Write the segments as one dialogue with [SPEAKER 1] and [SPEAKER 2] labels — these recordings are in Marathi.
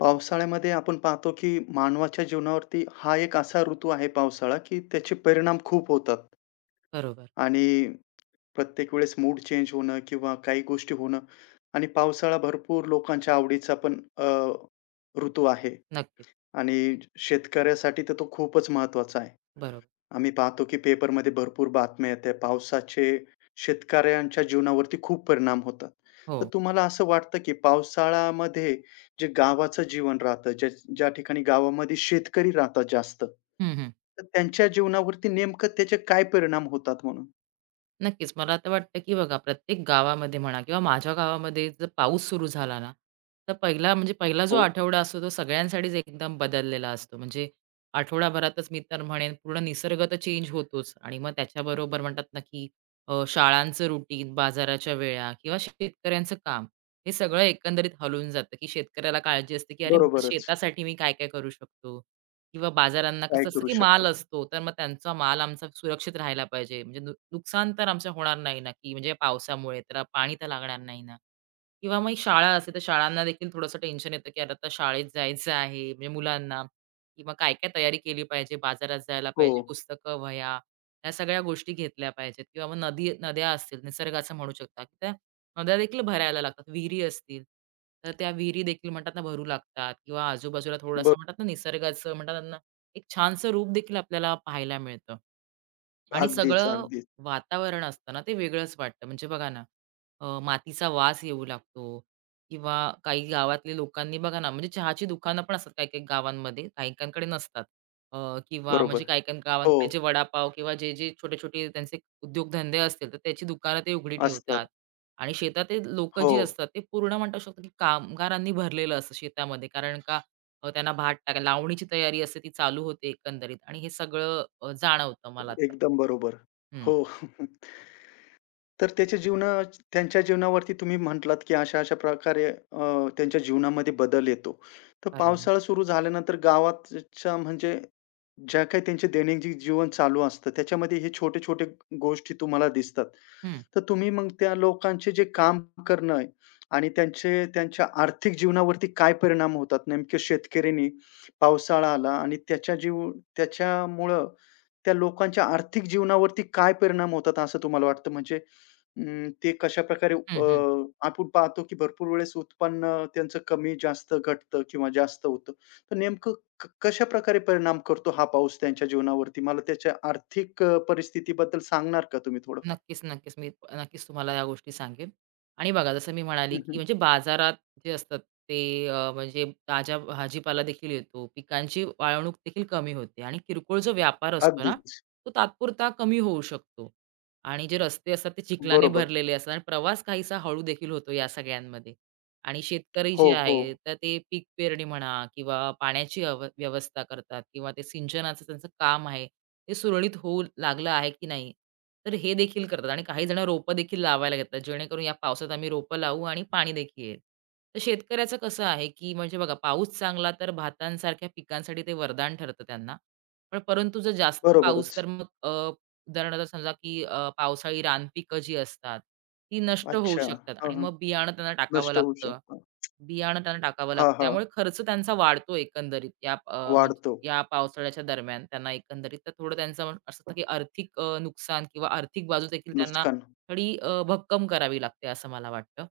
[SPEAKER 1] पावसाळ्यामध्ये आपण पाहतो, की मानवाच्या जीवनावरती हा एक असा ऋतू आहे पावसाळा, की त्याचे परिणाम खूप होतात.
[SPEAKER 2] बरोबर.
[SPEAKER 1] आणि प्रत्येक वेळेस मूड चेंज होणं किंवा काही गोष्टी होणं आणि पावसाळा भरपूर लोकांच्या आवडीचा पण ऋतू आहे
[SPEAKER 2] नक्कीच.
[SPEAKER 1] आणि शेतकऱ्यासाठी तर तो खूपच महत्त्वाचा आहे.
[SPEAKER 2] बरोबर.
[SPEAKER 1] आम्ही पाहतो की पेपरमध्ये भरपूर बातम्या येत्या. पावसाचे शेतकऱ्यांच्या जीवनावरती खूप परिणाम होतात. तर
[SPEAKER 2] हो.
[SPEAKER 1] तुम्हाला असं वाटतं की पावसाळ्यामध्ये जे गावाचं जीवन राहतं, ज्या ज्या ठिकाणी गावामध्ये शेतकरी राहतात जास्त,
[SPEAKER 2] हं, हं.
[SPEAKER 1] तर त्यांच्या जीवनावरती नेमकं त्याचे काय परिणाम होतात म्हणून?
[SPEAKER 2] नक्कीच. मला तर वाटतं, की बघा प्रत्येक गावामध्ये म्हणा किंवा माझ्या गावामध्ये जर पाऊस सुरू झाला ना, तर पहिला म्हणजे पहिला जो
[SPEAKER 1] हो,
[SPEAKER 2] आठवडा असतो तो सगळ्यांसाठीच एकदम बदललेला असतो. म्हणजे आठवडाभरातच मी तर म्हणेन पूर्ण निसर्ग तर चेंज होतोच आणि मग त्याच्याबरोबर म्हणतात ना, की शाळांचं रुटीन, बाजाराच्या वेळा किंवा शेतकऱ्यांचं काम हे सगळं एकंदरीत हलून जातं, की शेतकऱ्याला काळजी असते, की अरे, माझ्या
[SPEAKER 1] बरोबरच.
[SPEAKER 2] शेतासाठी मी काय-काय करू शकतो? किंवा बाजारांना
[SPEAKER 1] काय
[SPEAKER 2] कसं असतं,
[SPEAKER 1] करू
[SPEAKER 2] की माल
[SPEAKER 1] शकतो?
[SPEAKER 2] असतो. तर मग त्यांचा माल आमचा सुरक्षित राहायला पाहिजे. म्हणजे नुकसान तर आमचं होणार नाही ना, की म्हणजे पावसामुळे तर पाणी तर लागणार नाही ना. किंवा मग शाळा असते, तर शाळांना देखील थोडंसं टेन्शन येतं, की अरे आता शाळेत जायचं आहे म्हणजे मुलांना किंवा काय-काय तयारी केली पाहिजे, बाजारात जायला
[SPEAKER 1] हो,
[SPEAKER 2] पाहिजे, पुस्तकं, वह्या, ह्या सगळ्या गोष्टी घेतल्या पाहिजेत किंवा मग नदी नद्या असतील निसर्गाचं म्हणू शकता. नद्या देखील भरायला लागतात, विहिरी असतील, तर त्या विहिरी देखील म्हणतात ना भरू लागतात किंवा आजूबाजूला
[SPEAKER 1] ब
[SPEAKER 2] थोडासा म्हणतात ना निसर्गाचं म्हणतात ना एक छानसं रूप देखील आपल्याला पाहायला मिळतं. आणि
[SPEAKER 1] अगदीच,
[SPEAKER 2] सगळं
[SPEAKER 1] अगदीच.
[SPEAKER 2] वातावरण असतं ना ते वेगळंच वाटतं. म्हणजे बघा ना, मातीचा वास येऊ लागतो किंवा काही गावातल्या लोकांनी बघा ना, म्हणजे चहाची दुकानं पण असतात काही-काही गावांमध्ये, काही-काहींकडे नसतात. अ, किंवा म्हणजे
[SPEAKER 1] बरोबर.
[SPEAKER 2] काही-काही
[SPEAKER 1] हो,
[SPEAKER 2] गावांकडे जे वडापाव किंवा जे-जे छोटे-छोटे त्यांचे उद्योगधंदे असतील, तर त्याची दुकानं ते उघडी ठेवतात.
[SPEAKER 1] असतात.
[SPEAKER 2] आणि शेतातील लोकं
[SPEAKER 1] हो,
[SPEAKER 2] जी असतात ते पूर्ण म्हणू शकतो, की कामगारांनी भरलेलं असतं शेतामध्ये. कारण का त्यांना भात टाका लावणीची तयारी असते ती चालू होते एकंदरीत आणि हे सगळं जाणवतं मला तर.
[SPEAKER 1] एकदम बरोबर.
[SPEAKER 2] हं.
[SPEAKER 1] हो. तर त्याच्या जीवना त्यांच्या जीवनावरती तुम्ही म्हटलात, की अशा-अशा प्रकारे त्यांच्या जीवनामध्ये बदल येतो. तर
[SPEAKER 2] बरोबर.
[SPEAKER 1] पावसाळा सुरू झाल्यानंतर गावातच्या म्हणजे ज्या काही त्यांचे दैनंदिन जीवन चालू असतं, त्याच्यामध्ये हे छोटे-छोटे गोष्टी तुम्हाला दिसतात.
[SPEAKER 2] हं.
[SPEAKER 1] तर तुम्ही मग त्या लोकांचे जे काम करणं आणि त्यांचे त्यांच्या आर्थिक जीवनावरती काय परिणाम होतात? नेमके शेतकऱ्यांनी पावसाळा आला आणि त्याच्यामुळं त्या लोकांच्या आर्थिक जीवनावरती काय परिणाम होतात असं तुम्हाला वाटतं? म्हणजे अं, ते कशाप्रकारे
[SPEAKER 2] हं, हं.
[SPEAKER 1] आपण पाहतो की भरपूर वेळेस उत्पन्न त्यांचं कमी-जास्त घटतं किंवा जास्त होतं. तर नेमकं कशाप्रकारे परिणाम करतो हा पाऊस त्यांच्या जीवनावरती? मला त्याच्या आर्थिक परिस्थितीबद्दल सांगणार का तुम्ही थोडंफार?
[SPEAKER 2] नक्कीच, नक्कीच. मी नक्कीच तुम्हाला या गोष्टी सांगेन. आणि बघा जसं मी म्हणाली,
[SPEAKER 1] हं,
[SPEAKER 2] की
[SPEAKER 1] हं.
[SPEAKER 2] म्हणजे बाजारात जे असतात ते म्हणजे ताज्या भाजीपाला देखील येतो. पिकांची वाळवणूक देखील कमी होते आणि किरकोळ जो व्यापार असतो ना,
[SPEAKER 1] अगदीच.
[SPEAKER 2] तो तात्पुरता कमी होऊ शकतो. आणि जे रस्ते असतात ते चिखलाने
[SPEAKER 1] बरोबर.
[SPEAKER 2] भरलेले असतात आणि प्रवास काहीसा हळू देखील होतो या सगळ्यांमध्ये. आणि शेतकरी जे
[SPEAKER 1] हो, हो.
[SPEAKER 2] आहे, तर ते पीक पेरणी म्हणा किंवा पाण्याची व्यवस्था करतात किंवा ते सिंचनाचं त्यांचं काम आहे, ते सुरळीत होऊ लागलं आहे की नाही. तर हे देखील करतात आणि काही जण रोपं देखील लावायला घेतात, जेणेकरून या पावसात आम्ही रोपं लावू आणि पाणी देखील येईल. तर शेतकऱ्याचं कसं आहे, की म्हणजे बघा पाऊस चांगला तर भातांसारख्या पिकांसाठी ते वरदान ठरतं त्यांना. पण परंतु जर जास्त पाऊस तर
[SPEAKER 1] बरोबरच.
[SPEAKER 2] मग उदाहरणार्थ समजा, की पावसाळी रानपिकं जी असतात, ती नष्ट होऊ
[SPEAKER 1] अच्छा.
[SPEAKER 2] शकतात
[SPEAKER 1] हां,
[SPEAKER 2] आणि
[SPEAKER 1] हां.
[SPEAKER 2] मग बियाणं त्यांना टाकावं
[SPEAKER 1] नष्ट होऊ
[SPEAKER 2] लागतं.
[SPEAKER 1] शकतो.
[SPEAKER 2] बियाणं त्यांना टाकावं
[SPEAKER 1] हां,
[SPEAKER 2] लागतं.
[SPEAKER 1] हां.
[SPEAKER 2] त्यामुळे खर्च त्यांचा वाढतो एकंदरीत या
[SPEAKER 1] वाढतो.
[SPEAKER 2] म्हणजे या पावसाळ्याच्या दरम्यान त्यांना एकंदरीत तर थोडं त्यांचं म्हण असं असतं की आर्थिक नुकसान किंवा आर्थिक बाजू देखील त्यांना
[SPEAKER 1] नुकसान.
[SPEAKER 2] थोडी भक्कम करावी लागते असं मला वाटतं.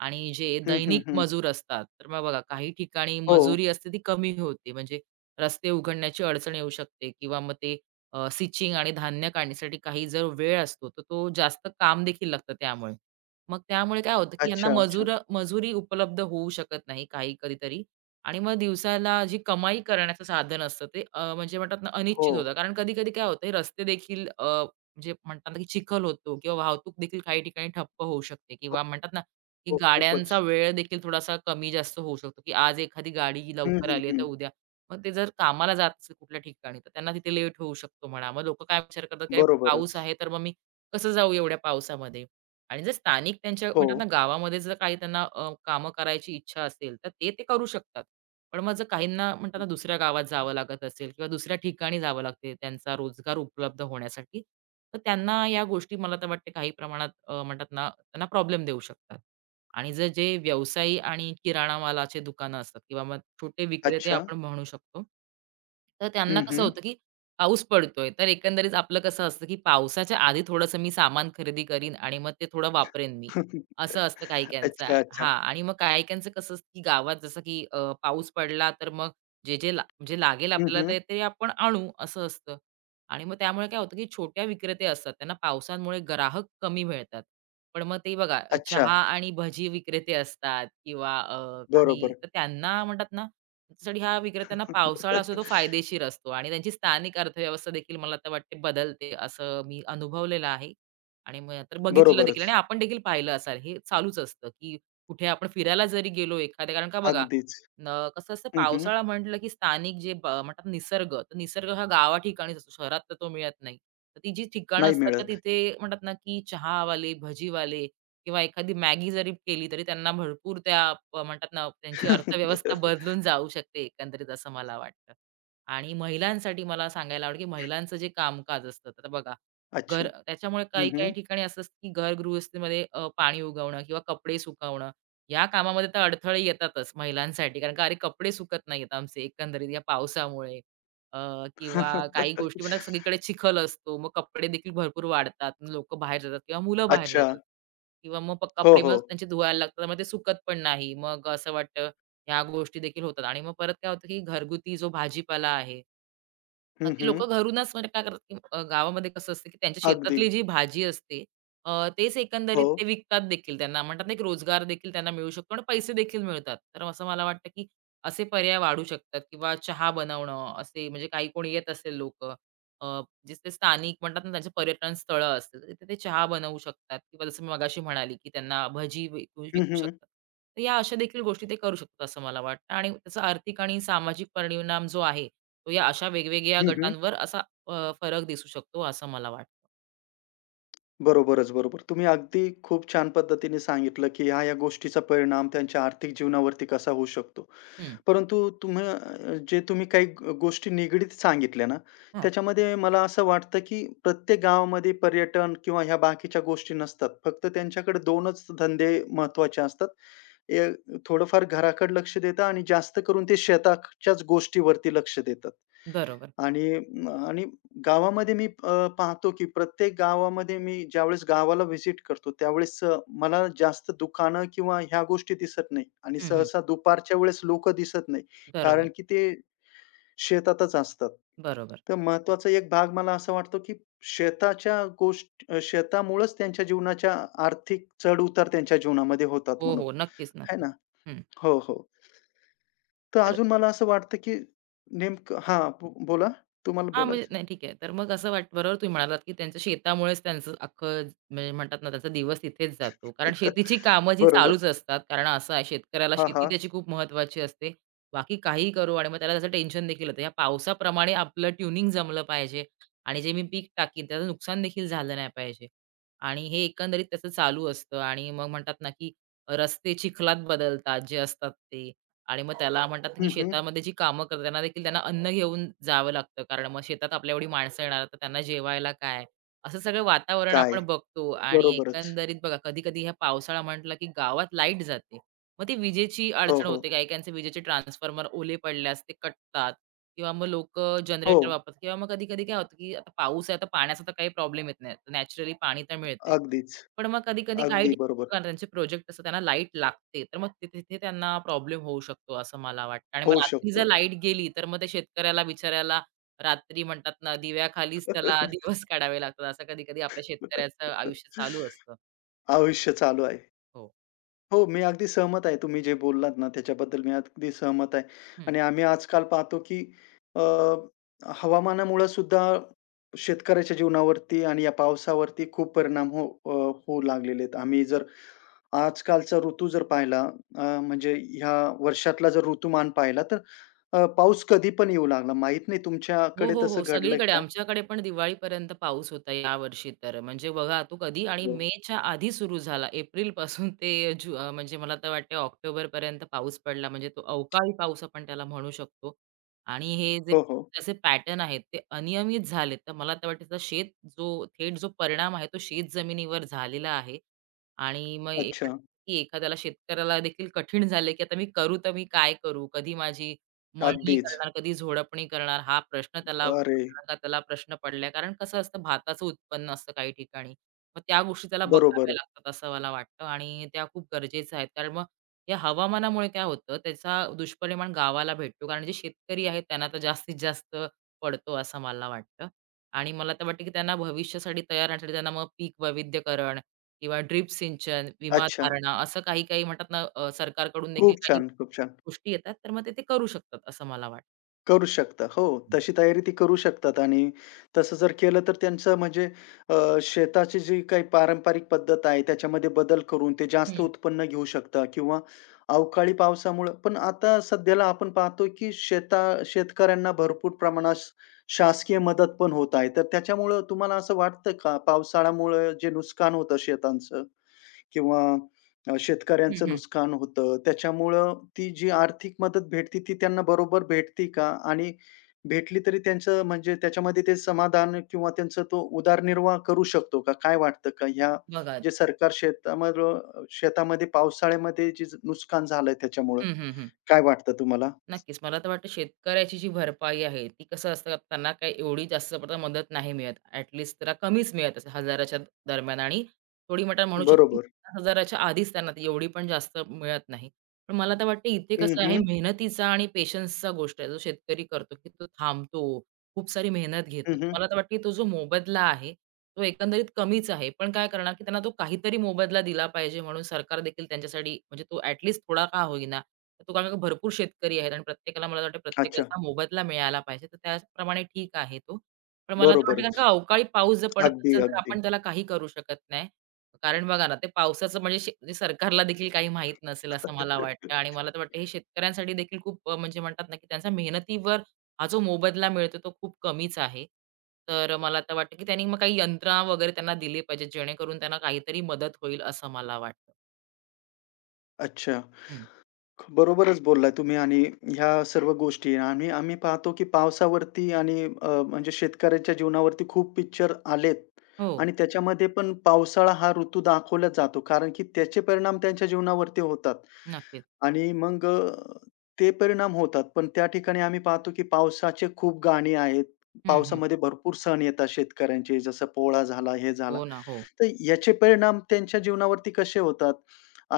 [SPEAKER 2] आणि जे
[SPEAKER 1] हं, हं,
[SPEAKER 2] दैनिक
[SPEAKER 1] हं.
[SPEAKER 2] मजूर असतात, तर मग बघा काही ठिकाणी
[SPEAKER 1] हो.
[SPEAKER 2] मजुरी असते ती कमी होते. म्हणजे रस्ते उघडण्याची अडचण येऊ शकते किंवा मग ते सिचिंग आणि धान्य काढण्यासाठी काही जर वेळ असतो, तर तो जास्त काम देखील लागतं त्यामुळे. मग त्यामुळे काय होतं की यांना
[SPEAKER 1] अच्छा, अच्छा.
[SPEAKER 2] मजूर मजुरी उपलब्ध होऊ शकत नाही काही कधीतरी आणि मग दिवसाला जी कमाई करण्याचं साधन असतं ते म्हणजे म्हणतात ना
[SPEAKER 1] हो.
[SPEAKER 2] अनिश्चित होतं. कारण कधी-कधी काय होतं रस्ते देखील म्हणजे म्हणतात ना की चिखल होतो किंवा वाहतूक देखील काही ठिकाणी ठप्प होऊ शकते किंवा म्हणतात ना की
[SPEAKER 1] हो,
[SPEAKER 2] गाड्यांचा
[SPEAKER 1] खूपच.
[SPEAKER 2] वेळ देखील थोडासा कमी-जास्त होऊ शकतो, की आज एखादी गाडी
[SPEAKER 1] हं,
[SPEAKER 2] लवकर
[SPEAKER 1] हं,
[SPEAKER 2] आली आहे तर
[SPEAKER 1] हं.
[SPEAKER 2] उद्या मग ते जर कामाला जात असेल कुठल्या ठिकाणी तर त्यांना तिथे लेट होऊ शकतो म्हणा. मग लोकं काय विचार करतात की अरे पाऊस
[SPEAKER 1] बरोबरच.
[SPEAKER 2] आहे तर मग मी कसं जाऊ एवढ्या पावसामध्ये? आणि जर स्थानिक त्यांच्या
[SPEAKER 1] हो.
[SPEAKER 2] म्हणतात ना गावामध्ये जर काही त्यांना कामं करायची इच्छा असेल तर ते, ते करू शकतात. पण मग जर काहींना म्हणतात ना दुसऱ्या गावात जावं लागत असेल किंवा दुसऱ्या ठिकाणी जावं लागते त्यांचा रोजगार उपलब्ध होण्यासाठी, तर त्यांना या गोष्टी मला तर वाटते काही प्रमाणात म्हणतात ना त्यांना प्रॉब्लेम देऊ शकतात. आणि जर जे व्यावसायी आणि किराणा मालाचे दुकानं असतात किंवा मग छोटे विक्रेते
[SPEAKER 1] अच्छा.
[SPEAKER 2] आपण म्हणू शकतो. तर त्यांना
[SPEAKER 1] हं,
[SPEAKER 2] कसं
[SPEAKER 1] हं.
[SPEAKER 2] होतं, की पाऊस पडतोय, तर एकंदरीत आपलं कसं असतं, की पावसाच्या आधी थोडंसं मी सामान खरेदी करीन आणि मग ते थोडं वापरेन मी. असं असतं काही-काहींचं
[SPEAKER 1] अच्छा, अच्छा.
[SPEAKER 2] हां. आणि मग काही-काहींचं कसं असतं, की गावात जसं की पाऊस पडला तर मग जे, जे ला म्हणजे लागेल
[SPEAKER 1] हं,
[SPEAKER 2] आपल्याला
[SPEAKER 1] हं.
[SPEAKER 2] ते, ते आपण आणू असं असतं. आणि मग त्यामुळे काय होतं, की छोट्या विक्रेते असतात त्यांना पावसामुळे ग्राहक कमी मिळतात. पण मग ते बघा
[SPEAKER 1] अच्छा.
[SPEAKER 2] चहा आणि भजी विक्रेते असतात किंवा काही
[SPEAKER 1] बरोबर.
[SPEAKER 2] तर त्यांना म्हणतात ना, त्यासाठी ह्या विक्रेत्यांना पावसाळा असतो तो फायदेशीर असतो आणि त्यांची स्थानिक अर्थव्यवस्था देखील मला तर वाटते बदलते असं मी अनुभवलेलं आहे. आणि मग तर बघितलेलं देखील
[SPEAKER 1] बरोबरच.
[SPEAKER 2] आणि आपण देखील पाहिलं असाल हे चालूच असतं, की कुठे आपण फिरायला जरी गेलो एखाद्या कारण का बघा
[SPEAKER 1] अगदीच.
[SPEAKER 2] कसं असतं
[SPEAKER 1] हं, हं.
[SPEAKER 2] पावसाळा म्हटलं, की स्थानिक जे म्हणतात निसर्ग, तर निसर्ग हा गावा ठिकाणीच असतो. शहरात तर तो मिळत नाही. तर ती जी ठिकाणं
[SPEAKER 1] नाही
[SPEAKER 2] असतात तर
[SPEAKER 1] मिळत.
[SPEAKER 2] तिथे म्हणतात ना, की चहावाले, भजीवाले किंवा एखादी मॅगी जरी केली तरी त्यांना भरपूर त्या म्हणतात ना, त्यांची अर्थव्यवस्था बदलून जाऊ शकते एकंदरीत असं मला वाटतं. आणि महिलांसाठी मला सांगायला आवडेल, की महिलांचं जे कामकाज असतं, तर बघा
[SPEAKER 1] अच्छा.
[SPEAKER 2] घर त्याच्यामुळे
[SPEAKER 1] हं, हं.
[SPEAKER 2] काही-काही ठिकाणी असं असतं, की घर गृहस्थीमध्ये पाणी उगवणं किंवा कपडे सुकवणं, या कामामध्ये तर अडथळे येतातच महिलांसाठी. कारण का अरे कपडे सुकत नाहीयेत आमचे एकंदरीत या पावसामुळे. अ, किंवा काही गोष्टी पण सगळीकडे चिखल असतो. मग कपडे देखील भरपूर वाढतात. लोकं बाहेर जातात किंवा मुलं बाहेर
[SPEAKER 1] अच्छा.
[SPEAKER 2] जातात. किंवा मग
[SPEAKER 1] हो,
[SPEAKER 2] कपडे मग
[SPEAKER 1] हो.
[SPEAKER 2] त्यांचे धुवायला लागतात. मग ते सुकत पण नाही. मग असं वाटतं ह्या गोष्टी देखील होतात आणि मग परत काय होतं, की घरगुती जो भाजीपाला आहे
[SPEAKER 1] हं,
[SPEAKER 2] ती
[SPEAKER 1] हं.
[SPEAKER 2] लोकं घरूनच म्हणजे काय करतात, की गावामध्ये कसं असतं, की त्यांच्या
[SPEAKER 1] अगदी.
[SPEAKER 2] शेतातली जी भाजी असते तेच एकंदरीत
[SPEAKER 1] हो.
[SPEAKER 2] ते विकतात देखील. त्यांना म्हणतात ना, एक रोजगार देखील त्यांना मिळू शकतो आणि पैसे देखील मिळतात. तर असं मला वाटतं, की असे पर्याय वाढू शकतात किंवा चहा बनवणं असे म्हणजे काही कोणी येत असेल लोकं जे ते स्थानिक म्हणतात ना, त्यांचे पर्यटन स्थळं असतात. तिथे ते चहा बनवू शकतात किंवा जसं मी मगाशी म्हणाली, की त्यांना भजी विकू
[SPEAKER 1] हं,
[SPEAKER 2] विकू
[SPEAKER 1] हं.
[SPEAKER 2] शकतात. तर या अशा देखील गोष्टी ते करू शकतात असं मला वाटतं आणि त्याचा आर्थिक आणि सामाजिक परिणाम जो आहे तो या अशा वेगवेगळ्या
[SPEAKER 1] हं, हं.
[SPEAKER 2] गटांवर असा फरक दिसू शकतो असं मला वाटतं.
[SPEAKER 1] बरोबरच, बरोबर. तुम्ही अगदी खूप छान पद्धतीने सांगितलं, की ह्या-ह्या गोष्टीचा परिणाम त्यांच्या आर्थिक जीवनावरती कसा होऊ शकतो.
[SPEAKER 2] हम्म. हं.
[SPEAKER 1] परंतु तुम्ही जे तुम्ही काही गोष्टी निगडीत सांगितल्या ना,
[SPEAKER 2] हां.
[SPEAKER 1] त्याच्यामध्ये मला असं वाटतं, की प्रत्येक गावामध्ये पर्यटन किंवा ह्या बाकीच्या गोष्टी नसतात. फक्त त्यांच्याकडे 2च धंदे महत्त्वाचे असतात. ए थोडंफार घराकडे लक्ष देतात आणि जास्त करून ते शेताच्याच गोष्टीवरती लक्ष देतात.
[SPEAKER 2] बरोबर.
[SPEAKER 1] आणि आणि गावामध्ये मी पाहतो की प्रत्येक गावामध्ये मी ज्यावेळेस गावाला व्हिजिट करतो, त्यावेळेस मला जास्त दुकानं किंवा ह्या गोष्टी दिसत नाही आणि
[SPEAKER 2] हं, हं.
[SPEAKER 1] सहसा दुपारच्या वेळेस लोकं दिसत नाही.
[SPEAKER 2] बरोबर,
[SPEAKER 1] कारण की ते शेतातच असतात.
[SPEAKER 2] बरोबर.
[SPEAKER 1] तर महत्त्वाचा एक भाग मला असा वाटतो की शेताच्या गोष्ट शेतामुळेच त्यांच्या जीवनाच्या आर्थिक चढ-उतार त्यांच्या जीवनामध्ये होतात
[SPEAKER 2] हो,
[SPEAKER 1] म्हणून.
[SPEAKER 2] हो. नक्कीच,
[SPEAKER 1] आहे
[SPEAKER 2] नक्कीच.
[SPEAKER 1] ना?
[SPEAKER 2] हं.
[SPEAKER 1] हो, हो. तर
[SPEAKER 2] तर
[SPEAKER 1] अजून मला असं वाटतं की नेमकं हां, बोला. तुम्हाला
[SPEAKER 2] हां, म्हणजे
[SPEAKER 1] बोलायचं.
[SPEAKER 2] नाही ठीक आहे. तर मग असं वाट बरोबर तुम्ही म्हणालात, की त्यांच्या शेतामुळेच त्यांचं अख्खं म्हणजे म्हणतात ना, त्यांचा दिवस तिथेच जातो. कारण शेतीची कामं जी
[SPEAKER 1] बरोबर.
[SPEAKER 2] चालूच असतात. कारण असं आहे शेतकऱ्याला
[SPEAKER 1] हां,
[SPEAKER 2] शेती
[SPEAKER 1] हां.
[SPEAKER 2] त्याची खूप महत्त्वाची असते. बाकी काही करू आणि मग त्याला त्याचं टेन्शन देखील होतं. या पावसाप्रमाणे आपलं ट्युनिंग जमलं पाहिजे आणि जे मी पीक टाकीन त्याचं नुकसान देखील झालं नाही पाहिजे. आणि हे एकंदरीत त्याचं चालू असतं आणि मग म्हणतात ना, की रस्ते चिखलात बदलतात जे असतात ते. आणि मग त्याला म्हणतात की
[SPEAKER 1] हं, हं.
[SPEAKER 2] शेतामध्ये जी कामं करतात त्यांना देखील त्यांना अन्न घेऊन जावं लागतं. कारण मग शेतात आपल्या एवढी माणसं येणार, तर त्यांना जेवायला काय? असं सगळं वातावरण
[SPEAKER 1] काय?
[SPEAKER 2] आपण बघतो आणि
[SPEAKER 1] बरोबरच.
[SPEAKER 2] एकंदरीत बघा कधी-कधी ह्या पावसाळा म्हटला की गावात लाईट जाते. मग ती विजेची
[SPEAKER 1] हो,
[SPEAKER 2] अडचण
[SPEAKER 1] हो.
[SPEAKER 2] होते. काही-काहींचे विजेचे ट्रान्सफॉर्मर ओले पडल्यास ते कटतात किंवा मग लोकं
[SPEAKER 1] हो,
[SPEAKER 2] जनरेटर वापरतात किंवा मग कधी-कधी काय होतं की आता पाऊस आहे, आता पाण्याचा तर काही प्रॉब्लेम येत नाही. नॅचरली पाणी तर मिळतंय.
[SPEAKER 1] अगदीच.
[SPEAKER 2] पण मग कधी-कधी काही
[SPEAKER 1] अगदी बरोबर.
[SPEAKER 2] कारण त्यांचे प्रोजेक्ट असतात त्यांना लाईट लागते. तर मग तिथे तिथे त्यांना प्रॉब्लेम होऊ शकतो असं मला वाटतं आणि मग
[SPEAKER 1] होऊ
[SPEAKER 2] रात्री जर
[SPEAKER 1] शकतो.
[SPEAKER 2] लाईट गेली, तर मग ते शेतकऱ्याला बिचाऱ्याला रात्री म्हणतात ना दिव्याखालीच त्याला दिवस काढावे लागतात. असं कधी-कधी आपल्या शेतकऱ्याचं आयुष्य चालू असतं.
[SPEAKER 1] आयुष्य चालू आहे.
[SPEAKER 2] हो.
[SPEAKER 1] हो, मी अगदी सहमत आहे. तुम्ही जे बोललात ना, त्याच्याबद्दल मी अगदी सहमत आहे.
[SPEAKER 2] हं.
[SPEAKER 1] आणि आम्ही आजकाल पाहतो, की अ, हवामानामुळं सुद्धा शेतकऱ्याच्या जीवनावरती आणि या पावसावरती खूप होऊ लागलेले आहेत. आम्ही जर आजकालचा ऋतू जर पाहिला, म्हणजे ह्या वर्षातला जर ऋतुमान पाहिला, तर पाऊस कधी पण येऊ लागला. माहित नाही
[SPEAKER 2] हो,
[SPEAKER 1] तुमच्याकडे
[SPEAKER 2] हो,
[SPEAKER 1] तसं
[SPEAKER 2] हो.
[SPEAKER 1] घडलंय
[SPEAKER 2] सगळीकडे
[SPEAKER 1] का?
[SPEAKER 2] आमच्याकडे पण दिवाळीपर्यंत पाऊस होता यावर्षी तर. म्हणजे बघा तो कधी आणि
[SPEAKER 1] हो.
[SPEAKER 2] मेच्या आधी सुरू झाला. एप्रिलपासून ते म्हणजे मला तर वाटते ऑक्टोबरपर्यंत पाऊस पडला. म्हणजे तो अवकाळी पाऊस आपण त्याला म्हणू शकतो. आणि हे जे
[SPEAKER 1] हो, हो.
[SPEAKER 2] त्याचे पॅटर्न आहेत ते अनियमित झालेत. तर मला तर वाटतं त्याचा जो थेट जो परिणाम आहे तो शेत जमिनीवर झालेला आहे. आणि मग एक म्हणतात
[SPEAKER 1] अच्छा.
[SPEAKER 2] की एखाद्याला शेतकऱ्याला देखील कठीण झाले, की आता मी करू तर मी काय करू? कधी माझी मळणी
[SPEAKER 1] अगदीच.
[SPEAKER 2] करणार, कधी झोडपणी करणार हा प्रश्न त्याला
[SPEAKER 1] अरे!
[SPEAKER 2] का त्याला प्रश्न पडलाय. कारण कसं असतं भाताचं उत्पन्न असतं काही ठिकाणी. मग त्या गोष्टी त्याला बघाव्या
[SPEAKER 1] बरोबर.
[SPEAKER 2] लागतात असं मला वाटतं आणि त्या खूप गरजेच्या आहेत. कारण मग या हवामानामुळे काय होतं त्याचा दुष्परिणाम गावाला भेटतो. कारण जे शेतकरी आहेत त्यांना तर जास्तीत जास्त पडतो असं मला वाटतं. आणि मला तर वाटतं की त्यांना भविष्यासाठी तयार राहण्यासाठी त्यांना मग पीक वैविध्यकरण किंवा ड्रिप सिंचन, विमा
[SPEAKER 1] अच्छा.
[SPEAKER 2] धारणा असं काही काही म्हणतात ना सरकारकडून देखील
[SPEAKER 1] खूप
[SPEAKER 2] काही
[SPEAKER 1] छान, खूप छान.
[SPEAKER 2] गोष्टी येतात, तर मग ते ते करू शकतात असं मला वाटतं.
[SPEAKER 1] करू शकता. हो, तशी तयारी ती करू शकतात आणि तसं जर केलं तर त्यांचं म्हणजे अ, शेताची जी काही पारंपरिक पद्धत आहे त्याच्यामध्ये बदल करून ते जास्त
[SPEAKER 2] हं.
[SPEAKER 1] उत्पन्न घेऊ शकता किंवा अवकाळी पावसामुळं पण आता सध्याला आपण पाहतो की शेतकऱ्यांना भरपूर प्रमाणात शासकीय मदत पण होत आहे. तर त्याच्यामुळं तुम्हाला असं वाटतं का पावसाळ्यामुळं जे नुकसान होतं शेतांचं, किंवा
[SPEAKER 2] हं,
[SPEAKER 1] शेतकऱ्यांचं
[SPEAKER 2] हं.
[SPEAKER 1] नुकसान होतं. त्याच्यामुळं ती जी आर्थिक मदत भेटती ती त्यांना बरोबर भेटती का? आणि भेटली तरी त्यांचं म्हणजे त्याच्यामध्ये ते समाधान किंवा त्यांचा तो उदरनिर्वाह करू शकतो का? काय वाटतं का ह्या
[SPEAKER 2] बघा.
[SPEAKER 1] जे सरकार शेतामध्ये पावसाळ्यामध्ये जे नुकसान झालंय त्याच्यामुळं?
[SPEAKER 2] हं, हं, हं.
[SPEAKER 1] काय वाटतं तुम्हाला?
[SPEAKER 2] नक्कीच. मला तर वाटतं शेतकऱ्याची जी भरपाई आहे, ती कसं असतं का, त्यांना काही एवढी जास्त प्रमाणात मदत नाही मिळत. ॲट त्याला कमीच मिळत असेल हजाराच्या दरम्यान आणि थोडी मटार म्हणू शकतो की
[SPEAKER 1] बरोबर.
[SPEAKER 2] 50,000च्या आधीच त्यांना ती एवढी पण जास्त मिळत नाही. पण मला तर वाटतं इथे
[SPEAKER 1] हं,
[SPEAKER 2] कसं आहे
[SPEAKER 1] हं.
[SPEAKER 2] मेहनतीचा आणि पेशन्सचा गोष्ट आहे. जो शेतकरी करतो की तो थांबतो, खूप सारी मेहनत घेतो.
[SPEAKER 1] हं,
[SPEAKER 2] तर
[SPEAKER 1] हं.
[SPEAKER 2] मला तर वाटतं की तो जो मोबदला आहे, तो एकंदरीत कमीच आहे. पण काय करणार की त्यांना तो काहीतरी मोबदला दिला पाहिजे म्हणून सरकार देखील त्यांच्यासाठी म्हणजे तो ॲट लीस्ट थोडा का होईना तर तो कारण का भरपूर शेतकरी आहेत आणि प्रत्येकाला मला वाटतं
[SPEAKER 1] अच्छा.
[SPEAKER 2] प्रत्येकाचा मोबदला मिळाला पाहिजे, तर त्याचप्रमाणे ठीक आहे तो. पण मला तर वाटतं कारण
[SPEAKER 1] बरोबरच.
[SPEAKER 2] का अवकाळी पाऊस जर पडत
[SPEAKER 1] अगदी,
[SPEAKER 2] असेल, तर
[SPEAKER 1] अगदी.
[SPEAKER 2] आपण त्याला काही करू शकत नाही. कारण बघा ना, ते पावसाचं म्हणजे म्हणजे सरकारला देखील काही माहीत नसेल असं मला वाटतं आणि मला तर वाटतं हे शेतकऱ्यांसाठी देखील खूप म्हणजे म्हणतात ना, की त्यांच्या मेहनतीवर हा जो मोबदला मिळतो तो खूप कमीच आहे. तर मला तर वाटतं, की त्यांनी मग काही यंत्रणा वगैरे त्यांना दिली पाहिजे, जेणेकरून त्यांना काहीतरी मदत होईल असं मला वाटतं.
[SPEAKER 1] अच्छा.
[SPEAKER 2] हं.
[SPEAKER 1] बरोबरच बोललाय तुम्ही आणि ह्या सर्व गोष्टी आणि आम्ही पाहतो, की पावसावरती आणि म्हणजे शेतकऱ्याच्या जीवनावरती खूप पिक्चर आलेत
[SPEAKER 2] हो,
[SPEAKER 1] आणि त्याच्यामध्ये पण पावसाळा हा ऋतू दाखवला जातो. कारण की त्याचे परिणाम त्यांच्या जीवनावरती होतात
[SPEAKER 2] नक्कीच.
[SPEAKER 1] आणि मग ते परिणाम होतात. पण त्या ठिकाणी आम्ही पाहतो, की पावसाचे खूप गाणी आहेत.
[SPEAKER 2] हं, हं.
[SPEAKER 1] पावसामध्ये भरपूर सण येतात शेतकऱ्यांचे, जसं पोळा झाला, हे झाला.
[SPEAKER 2] हो ना, हो.
[SPEAKER 1] तर याचे परिणाम त्यांच्या जीवनावरती कसे होतात?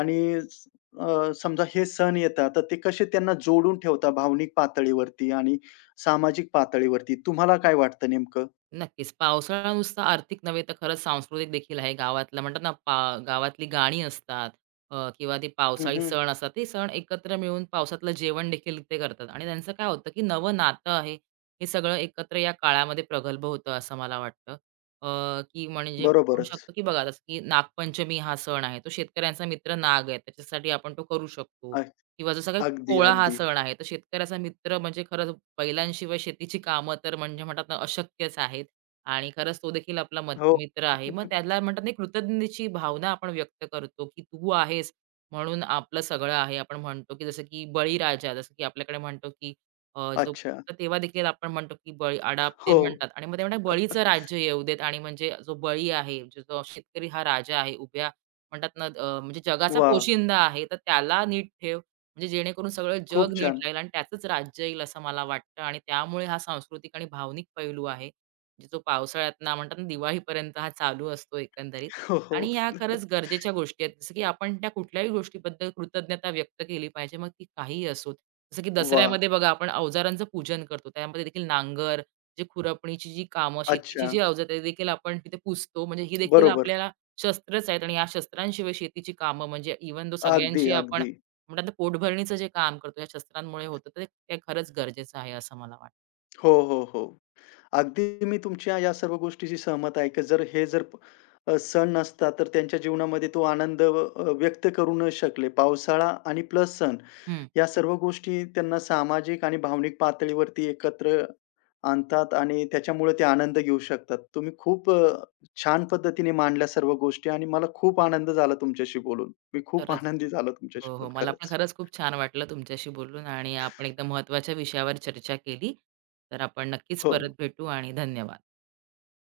[SPEAKER 1] आणि समजा हे सण येतात, तर ते कसे त्यांना जोडून ठेवतात भावनिक पातळीवरती आणि सामाजिक पातळीवरती? तुम्हाला काय वाटतं नेमकं?
[SPEAKER 2] नक्कीच. पावसाळा नुसता आर्थिक नव्हे तर खरंच सांस्कृतिक देखील आहे. गावातलं म्हणतात ना गावातली गाणी असतात किंवा ते
[SPEAKER 1] हं,
[SPEAKER 2] पावसाळी
[SPEAKER 1] हं.
[SPEAKER 2] सण असतात. ते सण एकत्र मिळून पावसातलं जेवण देखील ते करतात आणि त्यांचं काय होतं, की नवं नातं आहे, हे सगळं एकत्र या काळामध्ये प्रगल्भ होतं असं मला वाटतं. की म्हणजे म्हणू
[SPEAKER 1] बरोबरच.
[SPEAKER 2] शकतो, की बघा जसं की नागपंचमी हा सण आहे. तो शेतकऱ्यांचा मित्र नाग आहे. त्याच्यासाठी आपण तो करू शकतो
[SPEAKER 1] अ,
[SPEAKER 2] किंवा जसं काही
[SPEAKER 1] अगदी,
[SPEAKER 2] पोळा हा
[SPEAKER 1] अगदी.
[SPEAKER 2] सण आहे. तर शेतकऱ्याचा मित्र म्हणजे खरंच बैलांशिवाय शेतीची कामं तर म्हणजे म्हणतात ना अशक्यच आहेत आणि खरंच तो देखील आपला
[SPEAKER 1] हो.
[SPEAKER 2] मित्र आहे. मग त्याला म्हणतात ना कृतज्ञतेची भावना आपण व्यक्त करतो, की तू आहेस म्हणून आपलं सगळं आहे. आपण म्हणतो, की जसं की बळीराजा जसं की आपल्याकडे म्हणतो, की अ, जो
[SPEAKER 1] अच्छा.
[SPEAKER 2] तर तेव्हा देखील आपण म्हणतो, की बळी आडाप ते
[SPEAKER 1] हो.
[SPEAKER 2] म्हणतात आणि मग ते म्हणतात बळीचं राज्य येऊ देत आणि म्हणजे जो बळी आहे, जो जो शेतकरी हा राजा आहे. उभ्या म्हणतात ना म्हणजे जगाचा
[SPEAKER 1] वा,
[SPEAKER 2] पोशिंदा आहे. तर त्याला नीट ठेव. म्हणजे जेणेकरून सगळं जग
[SPEAKER 1] खूप
[SPEAKER 2] नीट
[SPEAKER 1] छान.
[SPEAKER 2] राहील आणि त्याचंच राज्य येईल असं मला वाटतं आणि त्यामुळे हा सांस्कृतिक आणि भावनिक पैलू आहे, म्हणजे जो पावसाळ्यात ना म्हणतात ना दिवाळीपर्यंत हा चालू असतो एकंदरीत.
[SPEAKER 1] हो, हो.
[SPEAKER 2] आणि ह्या खरंच गरजेच्या गोष्टी आहेत. जसं की आपण त्या कुठल्याही गोष्टीबद्दल कृतज्ञता व्यक्त केली पाहिजे, मग ती काहीही असो. जसं की
[SPEAKER 1] वाह!
[SPEAKER 2] दसऱ्यामध्ये बघा आपण अवजारांचं पूजन करतो. त्यामध्ये देखील नांगर, जे खुरपणीची जी कामं, शेतीची
[SPEAKER 1] अच्छा.
[SPEAKER 2] जी अवजार ते देखील आपण तिथे पुजतो. म्हणजे ही देखील
[SPEAKER 1] बरोबर.
[SPEAKER 2] आपल्याला शस्त्रच आहेत आणि या शस्त्रांशिवाय शेतीची कामं म्हणजे इव्हन दो
[SPEAKER 1] अगदी,
[SPEAKER 2] सगळ्यांशी आपण
[SPEAKER 1] अगदी.
[SPEAKER 2] म्हणतात ना पोटभरणीचं जे काम करतो या शस्त्रांमुळे होतं तर ते खरंच गरजेचं आहे असं मला वाटतं.
[SPEAKER 1] हो, हो, हो. अगदी मी तुमच्या या सर्व गोष्टीशी सहमत आहे, की जर हे जर सण नसता, तर त्यांच्या जीवनामध्ये तो आनंद व्यक्त करू न शकले. पावसाळा आणि प्लस सण
[SPEAKER 2] हं,
[SPEAKER 1] या सर्व गोष्टी त्यांना सामाजिक आणि भावनिक पातळीवरती एकत्र आणतात आणि त्याच्यामुळे ते आनंद घेऊ शकतात. तुम्ही खूप छान पद्धतीने मांडल्या सर्व गोष्टी आणि मला खूप आनंद झाला तुमच्याशी बोलून. मी खूप
[SPEAKER 2] खरंच.
[SPEAKER 1] आनंदी झालो तुमच्याशी
[SPEAKER 2] हो, हो.
[SPEAKER 1] बोलून
[SPEAKER 2] मला पण
[SPEAKER 1] खरंच.
[SPEAKER 2] खरंच खूप छान वाटलं तुमच्याशी बोलून आणि आपण एकदम महत्त्वाच्या विषयावर चर्चा केली. तर आपण नक्कीच
[SPEAKER 1] हो.
[SPEAKER 2] परत भेटू आणि धन्यवाद.